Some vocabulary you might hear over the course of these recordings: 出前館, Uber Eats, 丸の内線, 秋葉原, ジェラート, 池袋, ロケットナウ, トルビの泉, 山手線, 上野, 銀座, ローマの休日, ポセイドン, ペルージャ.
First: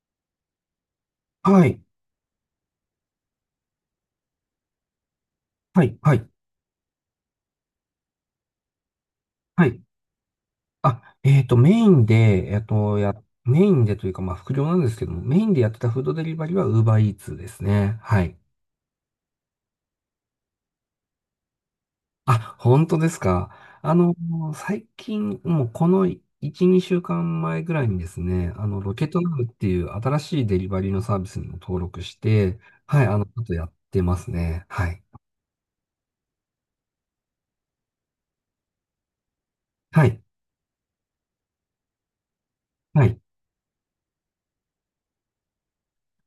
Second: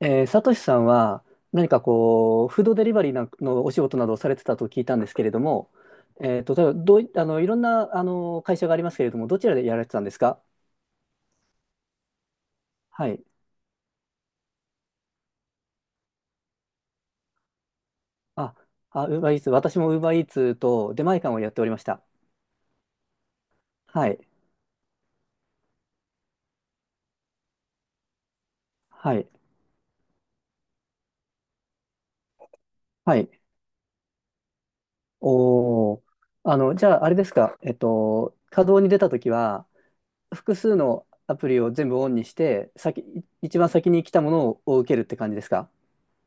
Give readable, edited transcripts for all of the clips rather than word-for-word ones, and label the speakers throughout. Speaker 1: サトシさんは
Speaker 2: は
Speaker 1: 何
Speaker 2: い、
Speaker 1: かこう、フードデリバリーなんのお仕事などをされてたと聞いたんですけれども、
Speaker 2: はい、はい、
Speaker 1: 例えばどうい、あの、いろんな、会社がありますけれども、どちらで
Speaker 2: は
Speaker 1: やら
Speaker 2: い。
Speaker 1: れてたんですか？
Speaker 2: あ、えっと、メインで、えっと、
Speaker 1: は
Speaker 2: や、
Speaker 1: い。
Speaker 2: メインでというか、まあ、副業なんですけども、メインでやってたフードデリバリーは Uber Eats ですね。はい。
Speaker 1: あ、あ、ウーバーイーツ、私もウーバーイーツと出前館をやっておりました。
Speaker 2: あ、本当ですか。あ
Speaker 1: は
Speaker 2: の、
Speaker 1: い。
Speaker 2: 最近、もうこの1、2週間前ぐらいにですね、ロケッ
Speaker 1: は
Speaker 2: ト
Speaker 1: い。
Speaker 2: ナウっていう新しいデリバリーのサービスにも登録して、はい、
Speaker 1: は
Speaker 2: ち
Speaker 1: い。
Speaker 2: ょっとやってますね。はい。
Speaker 1: おー。じゃあ、あれですか、稼働に出たときは、
Speaker 2: はい、
Speaker 1: 複数のアプリを全部オンにして、
Speaker 2: はい。
Speaker 1: 一番先に来たものを受けるって感じですか？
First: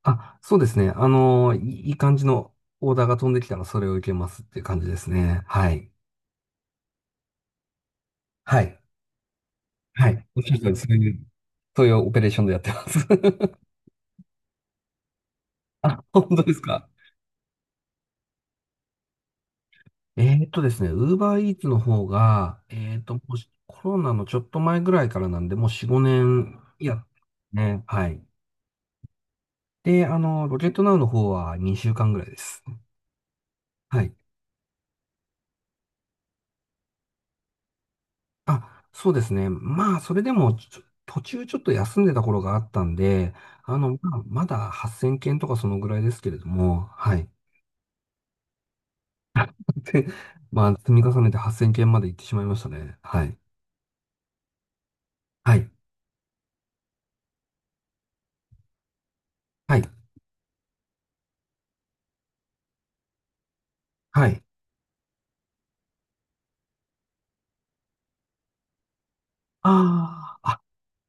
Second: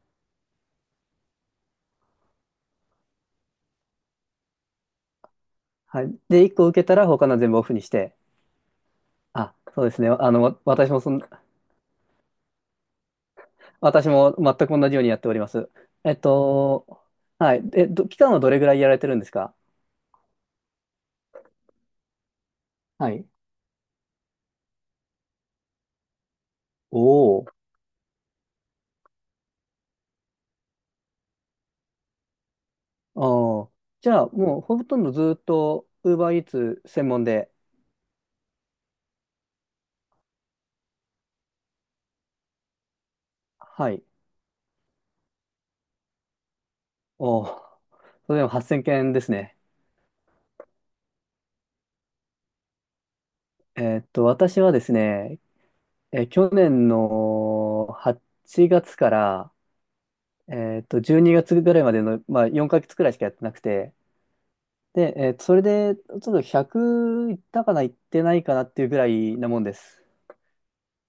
Speaker 2: あ、そうですね。あの、いい感じのオーダーが飛んできたらそれを受けますっていう感じですね。はい。
Speaker 1: はい。で、1個受けたら他の全部オフにして。
Speaker 2: はい。
Speaker 1: あ、そうです
Speaker 2: は
Speaker 1: ね。
Speaker 2: い。
Speaker 1: あ
Speaker 2: お
Speaker 1: の、
Speaker 2: っしゃる
Speaker 1: わ
Speaker 2: 通り、
Speaker 1: 私もそん、
Speaker 2: そういうオペレーションでやってます。
Speaker 1: 私も全く同じようにやっております。
Speaker 2: あ、
Speaker 1: えっ
Speaker 2: 本当ですか。
Speaker 1: と、はい。期間はどれぐらいやられてるんですか？
Speaker 2: ですね、ウーバーイーツの方が、えーっ
Speaker 1: は
Speaker 2: と、も
Speaker 1: い。
Speaker 2: うしコロナのちょっと前ぐらいからなんで、もう4、5年や
Speaker 1: お
Speaker 2: って
Speaker 1: お。
Speaker 2: ますね。はい。で、あの、ロケットナウの方は2週間ぐらいです。
Speaker 1: おー、
Speaker 2: は
Speaker 1: じ
Speaker 2: い。
Speaker 1: ゃあ、もうほとんどずっと Uber Eats 専門で、
Speaker 2: あ、そうですね。まあ、それでも、途中ちょっと休んでた頃があったんで、あ
Speaker 1: は
Speaker 2: の、
Speaker 1: い。
Speaker 2: まあ、まだ8000件とかそのぐらいですけれども、はい。
Speaker 1: おー、それでも8000件ですね。
Speaker 2: で、まあ、積み重ねて8000件まで行ってしまいましたね。はい。
Speaker 1: 私はですね、
Speaker 2: はい。
Speaker 1: 去年の8月から、
Speaker 2: はい。
Speaker 1: 12月ぐらいまでの、まあ、4ヶ月くらいしかやってなくて、
Speaker 2: はい。
Speaker 1: で、それで、ちょっと100いったかな、いってないかなっていうぐらいなもんです。
Speaker 2: ああ、あ、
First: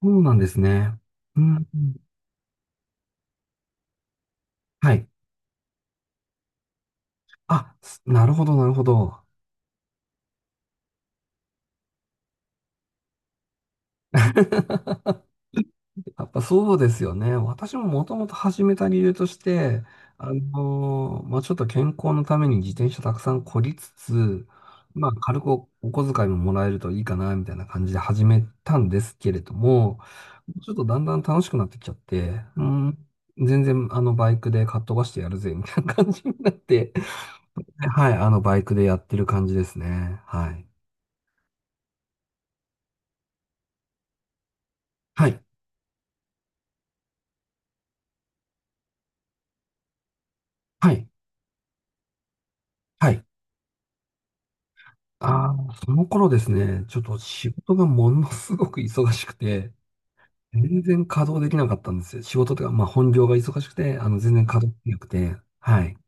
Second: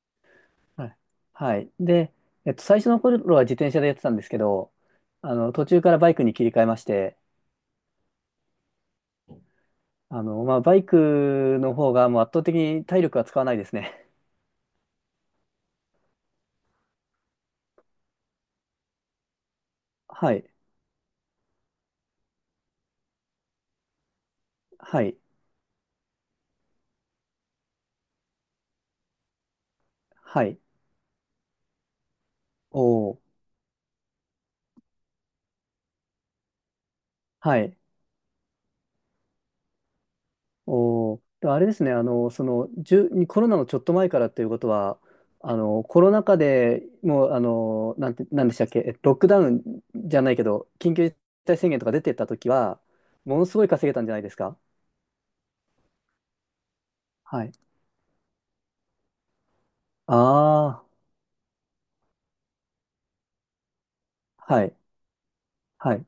Speaker 2: そうなんです
Speaker 1: はい。
Speaker 2: ね。うん。
Speaker 1: はい。
Speaker 2: うん。
Speaker 1: で、最初の頃は自転車でやってたんですけど、
Speaker 2: はい。
Speaker 1: 途中からバイクに切り替えまして、
Speaker 2: あ、なるほど、なるほど。
Speaker 1: まあ、バイクの方がもう圧倒的に体力は使わないですね。
Speaker 2: やっぱそうですよね。私ももともと始めた理由として、
Speaker 1: はい。
Speaker 2: まあ、ちょっと健康のために自転車たくさんこりつつ、
Speaker 1: は
Speaker 2: まあ、
Speaker 1: い。
Speaker 2: 軽くお小遣いももらえるといいかな、みたいな感じで始めたんですけれども、
Speaker 1: はい。
Speaker 2: ちょっとだんだん楽しくなってきちゃって、うん、
Speaker 1: おー。
Speaker 2: 全然あのバイクでかっ飛ばしてやるぜ、みたいな感じになって、
Speaker 1: はい。
Speaker 2: はい、あのバイクでやってる感じですね。はい。
Speaker 1: おー、でもあれですね、コロナのちょっと前からっていうことは、
Speaker 2: はい。
Speaker 1: コロナ禍でもう、なんて、なんでしたっけ、ロックダウンじゃないけど、
Speaker 2: は
Speaker 1: 緊
Speaker 2: い。
Speaker 1: 急事態宣言とか出てった時は、
Speaker 2: はい。
Speaker 1: ものすごい稼げたんじゃないですか？
Speaker 2: ああ、その頃ですね、ちょっと
Speaker 1: は
Speaker 2: 仕
Speaker 1: い。
Speaker 2: 事がものすごく忙しくて、全
Speaker 1: あ
Speaker 2: 然稼働できなかったんですよ。仕事というか、まあ本業が忙しくて、あの、全然
Speaker 1: あ、
Speaker 2: 稼
Speaker 1: はい、
Speaker 2: 働できなくて、は
Speaker 1: は
Speaker 2: い。
Speaker 1: い。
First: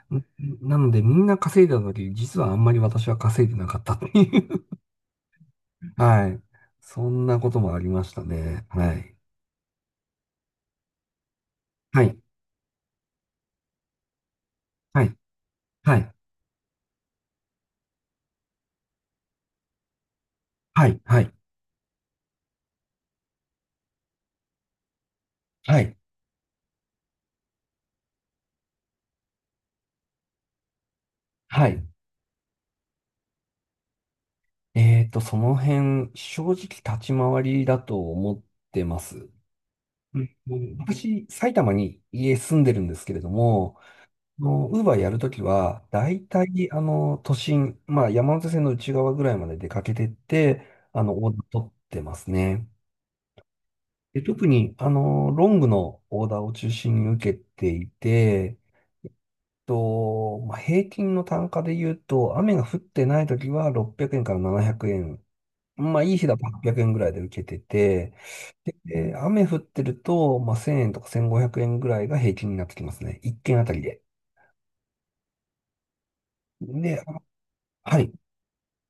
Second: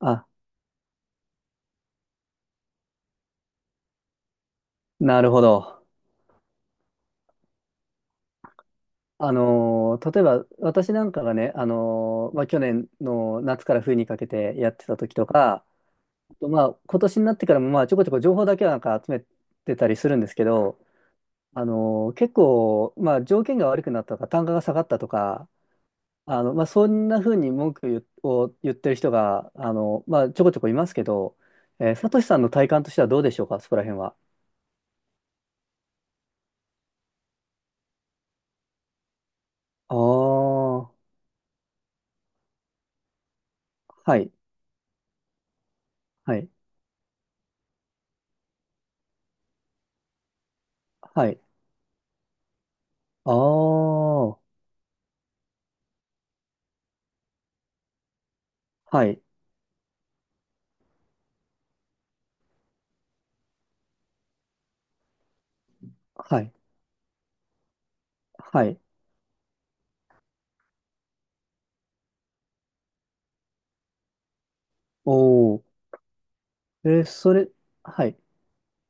Speaker 1: あ、
Speaker 2: んなので、みんな稼いだ時、実はあんまり私は稼いでなかったっていう
Speaker 1: なるほど。
Speaker 2: はい。そんなこともありましたね。はい。
Speaker 1: 例えば、私なんかがね、
Speaker 2: はい。
Speaker 1: まあ、去年の夏から冬にかけてやってた
Speaker 2: は
Speaker 1: 時
Speaker 2: い。
Speaker 1: とか、
Speaker 2: はい。
Speaker 1: あとまあ、今年になってからも、まあ、ちょこちょこ情報だけはなんか集めてたりするんですけど、
Speaker 2: はい。はい。
Speaker 1: 結構、まあ、条件が悪くなったとか、単価が下がったとか、
Speaker 2: はい。
Speaker 1: まあ、そんなふうに文句言を言ってる人が、まあ、ちょこちょこいますけど、
Speaker 2: はい。
Speaker 1: サトシさんの体感としてはどうでしょうか、そこら辺は。
Speaker 2: その辺、正直立ち回りだと思ってます。
Speaker 1: ああ、
Speaker 2: うん。うん。
Speaker 1: は
Speaker 2: 私、埼玉に家住んでるんですけれども、
Speaker 1: い、
Speaker 2: ウーバーやるときは、だい
Speaker 1: は
Speaker 2: た
Speaker 1: い、
Speaker 2: い、あの、都心、まあ、山手線の内側ぐらいまで出かけてって、あの、
Speaker 1: は
Speaker 2: オー
Speaker 1: い。
Speaker 2: ダー取ってますね。
Speaker 1: あ
Speaker 2: で、
Speaker 1: あ、は
Speaker 2: 特に、あの、ロングのオーダーを中心に受けていて、
Speaker 1: い、
Speaker 2: と、まあ、平均の単価で言うと、雨が降ってないときは600円から700円、まあ、いい日だ
Speaker 1: は
Speaker 2: と
Speaker 1: い、
Speaker 2: 800円ぐらいで受けてて、
Speaker 1: はい。
Speaker 2: で、えー雨降ってると、まあ、1000円とか1500円ぐらいが平均になってきますね。1件あたりで。
Speaker 1: おお。
Speaker 2: で、
Speaker 1: えー
Speaker 2: あ、
Speaker 1: それ、
Speaker 2: は
Speaker 1: は
Speaker 2: い。
Speaker 1: い。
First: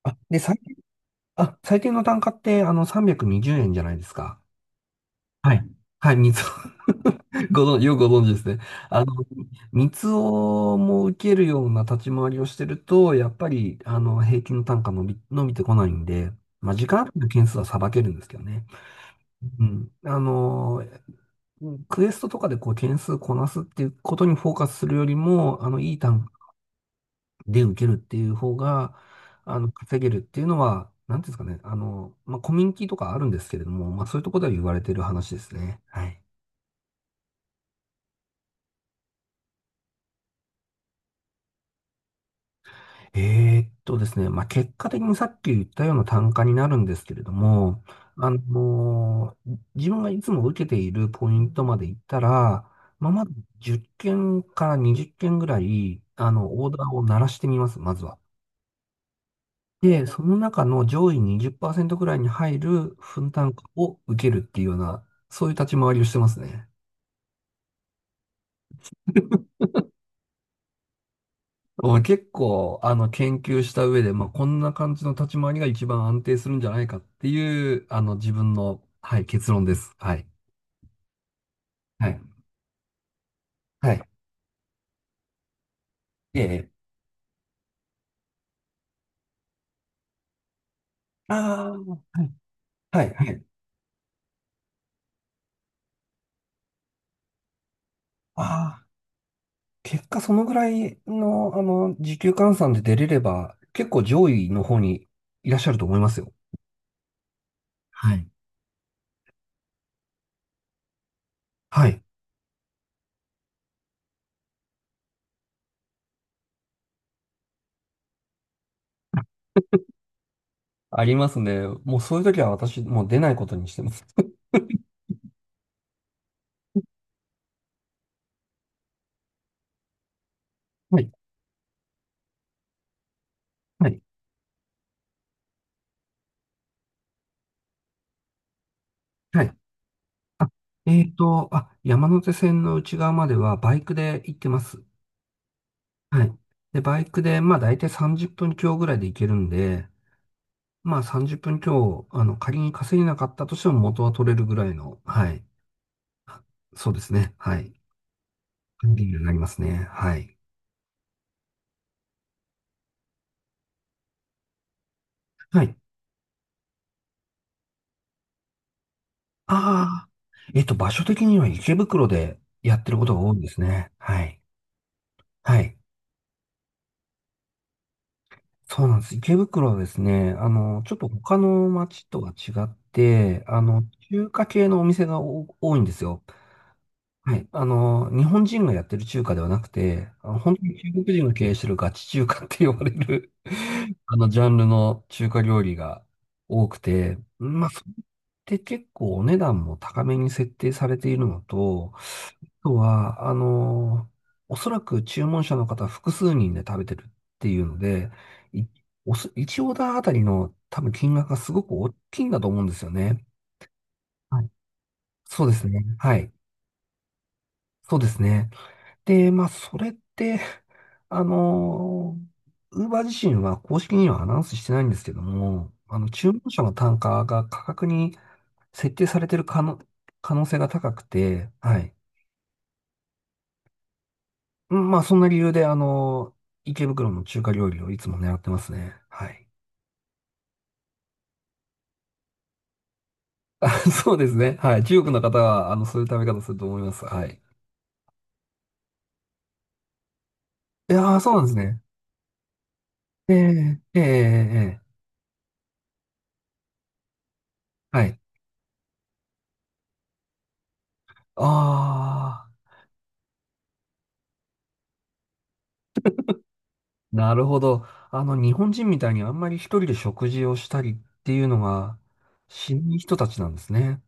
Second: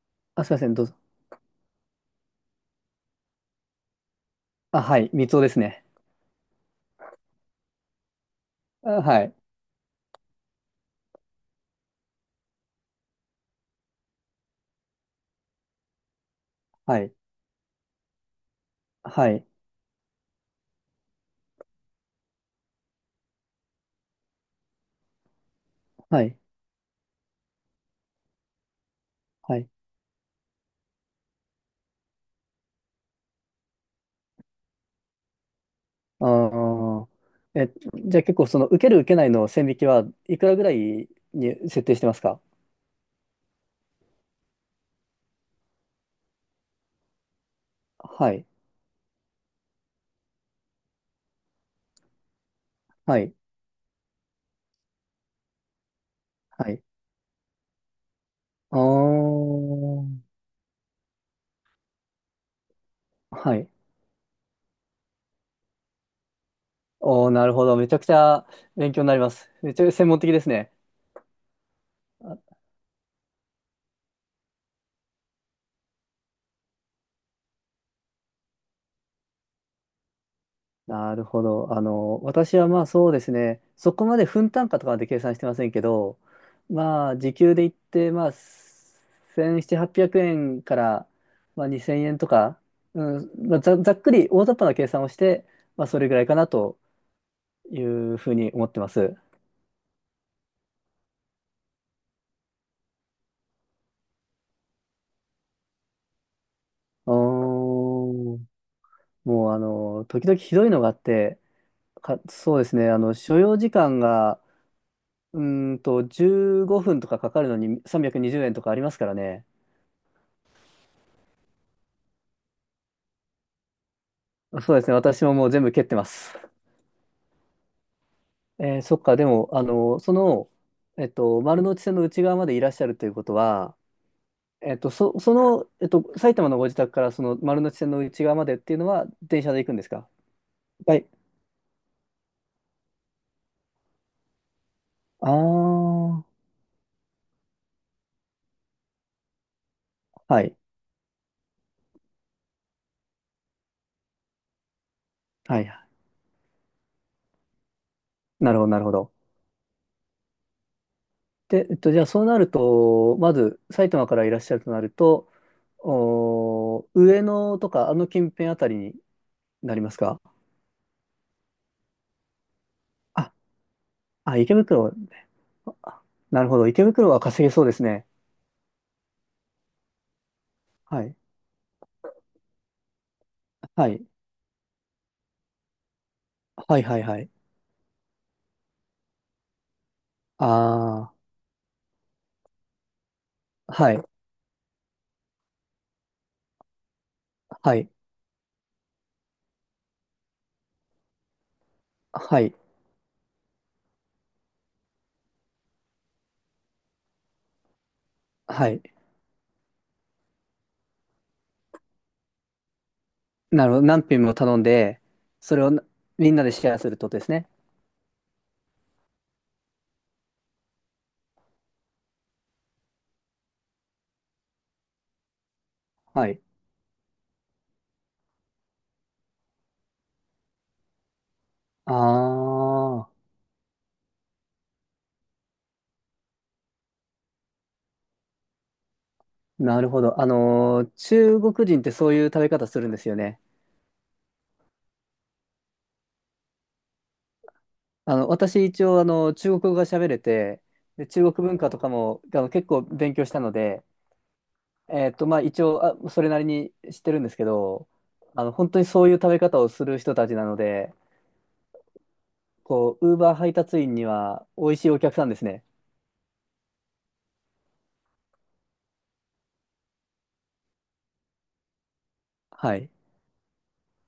Speaker 2: あ、で、
Speaker 1: あ、すい
Speaker 2: 最
Speaker 1: ません、
Speaker 2: 低、
Speaker 1: どうぞ。
Speaker 2: あ、最低の単価って、あの、320円じゅうえんじゃないですか。
Speaker 1: あ、はい、三つおで
Speaker 2: は
Speaker 1: す
Speaker 2: い。
Speaker 1: ね。
Speaker 2: はい、三つお。 ご存知、よくご存知ですね。
Speaker 1: あ、
Speaker 2: あの、
Speaker 1: はい、
Speaker 2: 三つおも受けるような立ち回りをしてると、やっぱり、あの、平均の単価伸びてこないんで、まあ、時
Speaker 1: は
Speaker 2: 間あ
Speaker 1: い、
Speaker 2: る件数はさばけるんですけどね。
Speaker 1: はい、
Speaker 2: うん。あの、うん、クエストとかでこう件数こなすっていうことにフォーカスするよりも、あの、いい
Speaker 1: は
Speaker 2: 単価
Speaker 1: い、
Speaker 2: で受けるっていう方が、
Speaker 1: は
Speaker 2: あ
Speaker 1: い。
Speaker 2: の、稼げるっていうのは、なんていうんですかね、あの、まあ、コミュニティとかあるんですけれども、まあ、そういうところでは言われてる話ですね。はい。
Speaker 1: ああ。え、じゃあ結構その受ける受けないの線引きはいくらぐらいに設定してますか？
Speaker 2: ですね、まあ、結果的にさっき言ったような単価になるんですけれども、あ
Speaker 1: はい。
Speaker 2: の、自分がいつも受けているポイントまで行ったら、まあ、
Speaker 1: は
Speaker 2: まず
Speaker 1: い。
Speaker 2: 10件から20件ぐらい、あの、オ
Speaker 1: は
Speaker 2: ー
Speaker 1: い。
Speaker 2: ダーを鳴らしてみます、まずは。
Speaker 1: ああ。
Speaker 2: で、その中の上位20%くらいに入る分担
Speaker 1: はい。
Speaker 2: を受けるっていうような、そういう立ち回りをしてますね。
Speaker 1: おー、なるほど。めちゃくちゃ勉強になります。めっちゃ専門的ですね。
Speaker 2: ま結構、あの、研究した上で、まあ、こんな感じの立ち回りが一番安定するんじゃないかっていう、あの、自分の、はい、結論です。はい。
Speaker 1: なるほど。
Speaker 2: はい。
Speaker 1: 私はまあそうですね、
Speaker 2: は
Speaker 1: そ
Speaker 2: い。
Speaker 1: こまで分単価とかまで計算してませんけど、
Speaker 2: ええ。
Speaker 1: まあ時給で言って、まあ1700、800円から、まあ、
Speaker 2: ああ、
Speaker 1: 2000円
Speaker 2: は
Speaker 1: と
Speaker 2: い。
Speaker 1: か、
Speaker 2: はい。
Speaker 1: う
Speaker 2: は
Speaker 1: ん、
Speaker 2: い。
Speaker 1: まあ、ざっくり大雑把な計算をして、まあそれぐらいかなというふうに思って
Speaker 2: ああ、
Speaker 1: ます。
Speaker 2: 結果そのぐらいの、あの、時給換算で出れれば、結構上位の方にいらっしゃると思いますよ。
Speaker 1: お
Speaker 2: はい。
Speaker 1: ー、もう時々ひどいのがあって、
Speaker 2: はい。
Speaker 1: そうですね、所要時間が、15分とかかかるのに320円とかありますからね。
Speaker 2: ありますね。もうそういう時は私、もう出ないことにしてます。
Speaker 1: そうですね。私ももう全部蹴ってます。そっか。でも、
Speaker 2: はい。
Speaker 1: 丸の内線の内側までいらっしゃるということは、
Speaker 2: はい。
Speaker 1: 埼玉のご自宅からその丸の内線の内側までっていうのは
Speaker 2: は
Speaker 1: 電車
Speaker 2: い。
Speaker 1: で行くんですか？は
Speaker 2: え
Speaker 1: い。
Speaker 2: っと、あ、山手線の内側まではバイクで行ってます。
Speaker 1: あ
Speaker 2: は
Speaker 1: あ、
Speaker 2: い。で、バイクで、まあ大体30分強ぐらいで行けるんで、
Speaker 1: はい。
Speaker 2: まあ30分強、あの、仮に稼げなかったとしても元は取れるぐらいの、はい。
Speaker 1: はい。
Speaker 2: あ、そうですね。はい。
Speaker 1: なるほど、なるほ
Speaker 2: リー
Speaker 1: ど。
Speaker 2: ルになりますね。はい。
Speaker 1: で、じゃあそうなると、まず埼玉からいらっしゃるとなると、
Speaker 2: はい。
Speaker 1: おー、上野とかあの近辺あたりになります
Speaker 2: ああ。
Speaker 1: か？
Speaker 2: えっと、場所的には池袋でやってることが多
Speaker 1: あ、
Speaker 2: いですね。は
Speaker 1: あ、
Speaker 2: い。
Speaker 1: 池袋、
Speaker 2: はい。
Speaker 1: あ、なるほど。池袋は稼げそうですね。
Speaker 2: そうなんです。池袋はですね、あの、ちょっ
Speaker 1: は
Speaker 2: と
Speaker 1: い。
Speaker 2: 他の街とは違って、あの、
Speaker 1: はい。
Speaker 2: 中華系のお店が多いんですよ。
Speaker 1: はいはいはい。
Speaker 2: はい。あの、日本人がやってる中華ではなくて、あ、本当に中
Speaker 1: あ
Speaker 2: 国人が経営してるガチ中華って呼ばれる
Speaker 1: あ、は い。
Speaker 2: あの、ジャンルの中華料理が多くて、まあ、
Speaker 1: は
Speaker 2: そ
Speaker 1: い。
Speaker 2: れって結構お値段も高めに設定されているのと、あ
Speaker 1: はい。
Speaker 2: とは、あの、おそらく注文者の方複数人で食べてるっていうので、い
Speaker 1: はい。
Speaker 2: おそ、1オーダーあたりの多分金額がすごく大きいんだと思うんですよね。
Speaker 1: なるほど。何品も
Speaker 2: はい、
Speaker 1: 頼んで、
Speaker 2: そうで
Speaker 1: それ
Speaker 2: す
Speaker 1: を
Speaker 2: ね。
Speaker 1: な
Speaker 2: はい。
Speaker 1: みんなでシェアするってことですね。
Speaker 2: そうですね。で、まあ、それって、あの、ウーバー自身は公式にはアナウンスしてないんですけども、あの、
Speaker 1: は
Speaker 2: 注文
Speaker 1: い。
Speaker 2: 者の単価が価格に設定されてる可能性が高くて、はい。
Speaker 1: ああ、
Speaker 2: うん、まあ、そんな理由で、あの、池袋の中華料理をいつも狙ってますね。はい。
Speaker 1: なるほど。中国人ってそういう食べ方するんですよね。
Speaker 2: あ、そうですね。はい。中国の方は、あの、そういう食べ方すると思います。はい。
Speaker 1: 私一応、中国語が喋れて、
Speaker 2: い
Speaker 1: で、
Speaker 2: やー、そ
Speaker 1: 中
Speaker 2: うなん
Speaker 1: 国
Speaker 2: です
Speaker 1: 文化と
Speaker 2: ね。
Speaker 1: かも、結構勉強し
Speaker 2: え
Speaker 1: たの
Speaker 2: え
Speaker 1: で、
Speaker 2: ええええええ。
Speaker 1: まあ、一応、それなりに知ってるんですけど、
Speaker 2: はい。
Speaker 1: 本当にそういう食べ方をする人たちなので、
Speaker 2: ああ。
Speaker 1: こう、ウーバー配達員には美味しいお客さんですね。
Speaker 2: なるほど。あの、日本人みたいにあんまり一人で食事をしたりっていうのがし
Speaker 1: はい。
Speaker 2: ない人たちなんですね。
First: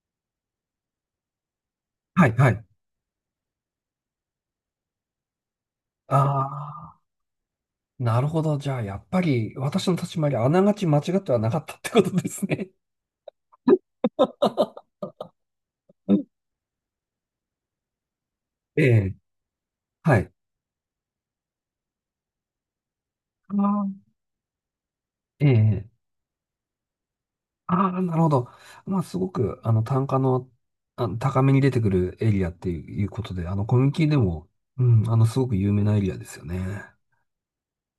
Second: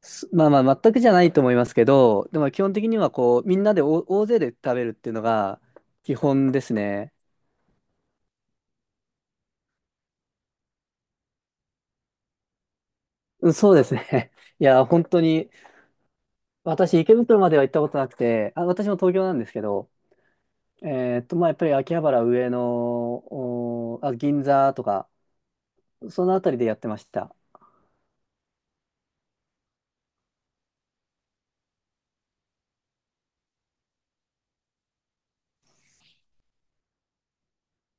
Speaker 1: まあまあ、全くじゃないと思いますけ
Speaker 2: は
Speaker 1: ど、
Speaker 2: い、
Speaker 1: で
Speaker 2: は
Speaker 1: も基
Speaker 2: い。
Speaker 1: 本的にはこう、みんなで大勢で食べるっていうのが基
Speaker 2: あ
Speaker 1: 本です
Speaker 2: あ、
Speaker 1: ね。
Speaker 2: なるほど。じゃあ、やっぱり私の立ち回り、あながち間違ってはなかったってことですね。
Speaker 1: うん、そうですね。いや、本当に、
Speaker 2: うん。
Speaker 1: 私、池袋までは行ったことなくて、あ、
Speaker 2: え
Speaker 1: 私も
Speaker 2: え、
Speaker 1: 東京なんですけど、
Speaker 2: はい。
Speaker 1: まあ、やっぱり秋葉原、上野、
Speaker 2: あー、
Speaker 1: おーあ、銀座とか、
Speaker 2: ええ、
Speaker 1: そのあたりでやってました。
Speaker 2: ああ、なるほど。まあ、すごく、あの、単価の、あの、高めに出てくるエリアっていうことで、あの、コミュニティでも、うん、あの、すごく有名なエリアですよね。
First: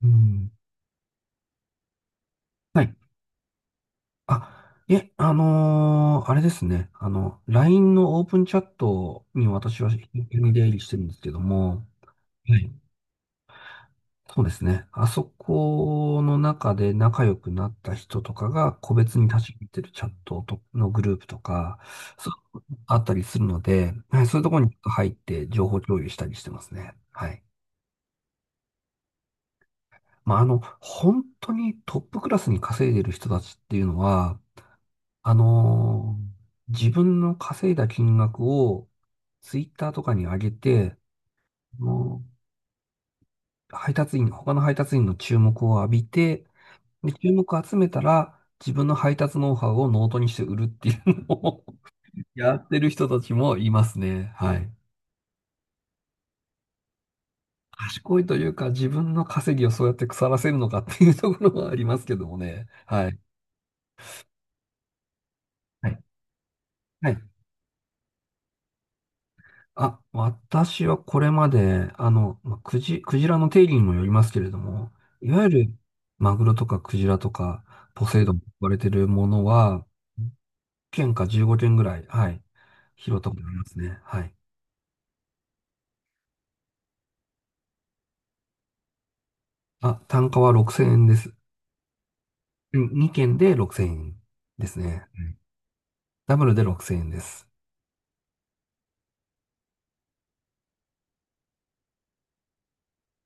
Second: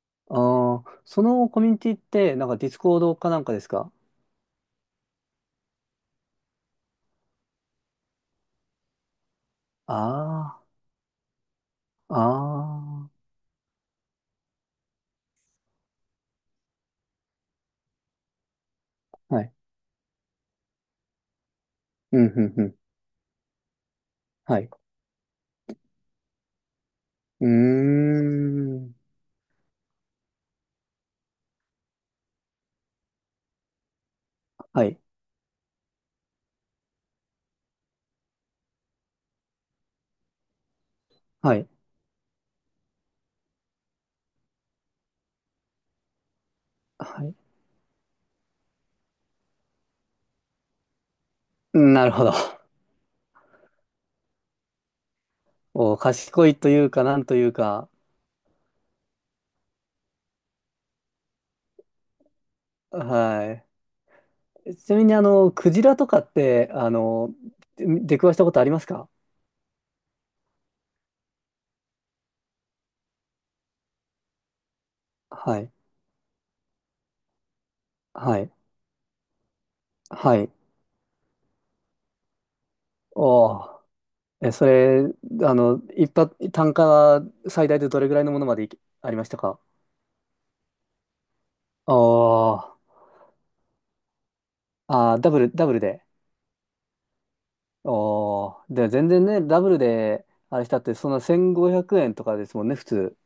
Speaker 2: う
Speaker 1: あ
Speaker 2: ん。
Speaker 1: そのコミュニティって、なんかディス
Speaker 2: はい。
Speaker 1: コードかなんかですか？
Speaker 2: あ、いえ、あのーあれですね。あの、LINE のオープンチャットに私は頻繁に
Speaker 1: あ
Speaker 2: 出入りしてるんですけども、
Speaker 1: あ
Speaker 2: はい。
Speaker 1: ー、ああ
Speaker 2: そうですね。あそこの中で仲良くなった人とかが個別に立ち入
Speaker 1: ー。
Speaker 2: ってるチャットとのグループとか、
Speaker 1: うん、
Speaker 2: そ
Speaker 1: うん、
Speaker 2: う、
Speaker 1: うん。
Speaker 2: あったりするので、はい、そういうとこ
Speaker 1: はい。
Speaker 2: ろ
Speaker 1: う
Speaker 2: に入って情報共有したりしてますね。はい。
Speaker 1: ーん。
Speaker 2: まあ、あの、本当にトップクラスに稼いでる人たちっていうのは、
Speaker 1: はい。
Speaker 2: あのー自分の稼いだ金額をツイッターとかに上げて、
Speaker 1: はい。
Speaker 2: もう配達員、他の配達員の注目を浴びて、で、
Speaker 1: は
Speaker 2: 注
Speaker 1: い。
Speaker 2: 目を集めたら自分の配達ノウハウをノートにして売るっていうのを
Speaker 1: なるほど。
Speaker 2: やっ てる人たちもいますね。はい。
Speaker 1: お、賢いというか、なんというか。
Speaker 2: 賢いというか自分の稼ぎをそうやって腐らせるのかっていうところはありますけどもね。はい。
Speaker 1: はい。ちなみに、クジ
Speaker 2: は
Speaker 1: ラ
Speaker 2: い。
Speaker 1: とかって、
Speaker 2: はい。
Speaker 1: 出くわしたことありますか？
Speaker 2: あ、私はこれまで、あの、まあ、クジラの定義にもよりますけれども、いわゆ
Speaker 1: はい。
Speaker 2: るマグロとかクジラとかポセイド
Speaker 1: は
Speaker 2: ンと
Speaker 1: い。
Speaker 2: 呼ばれてるものは、1
Speaker 1: はい。
Speaker 2: 件か15件ぐらい、はい、拾ったことあり
Speaker 1: お
Speaker 2: ます
Speaker 1: ー。
Speaker 2: ね。はい。
Speaker 1: え、それ、あの、一発、単価は最大でどれぐらいのものまでいけありましたか？
Speaker 2: あ、単価は6000円です。
Speaker 1: おー
Speaker 2: 2件で6000円ですね。
Speaker 1: あ
Speaker 2: う
Speaker 1: ー、ダ
Speaker 2: ん。
Speaker 1: ブル、ダブルで。
Speaker 2: ダブルで6000円です。
Speaker 1: で、全然ね、ダブルで、あれしたって、その1500円とかですもんね、普通。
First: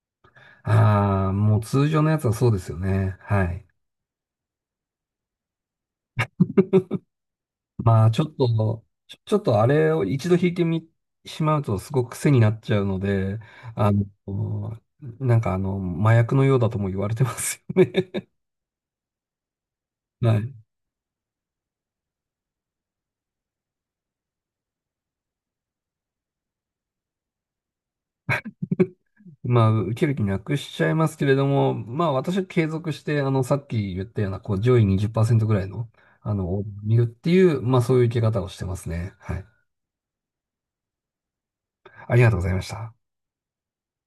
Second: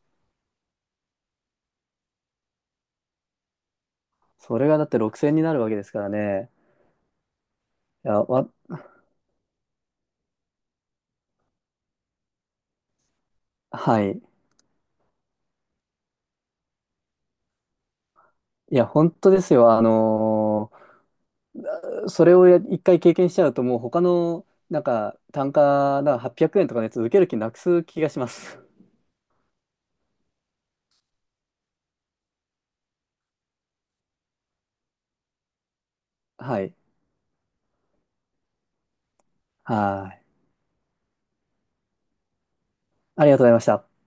Speaker 2: ああ、もう通常のやつはそうですよね。はい。
Speaker 1: それがだって6000円になるわけですからね。
Speaker 2: ま
Speaker 1: い
Speaker 2: あ、ち
Speaker 1: や、
Speaker 2: ょっと、ちょっとあれを一度弾いてみ、しまうとすごく癖になっちゃうので、あ
Speaker 1: はい。
Speaker 2: の、なんかあの、麻薬のようだとも言われてますよね。
Speaker 1: いや、本当ですよ。
Speaker 2: はい。
Speaker 1: それを一回経験しちゃうと、もう他の、なんか、なんか800円とかのやつ受ける気なくす気がします。
Speaker 2: まあ、受ける気なくしちゃいますけれども、まあ、私は継続して、あの、さっき言ったような、こう、上位20%ぐらいの、あの、
Speaker 1: は
Speaker 2: を
Speaker 1: い。
Speaker 2: 見るっていう、まあ、そういう受け方をしてますね。はい。
Speaker 1: はい。
Speaker 2: ありがとうございました。
Speaker 1: ありがとうございました。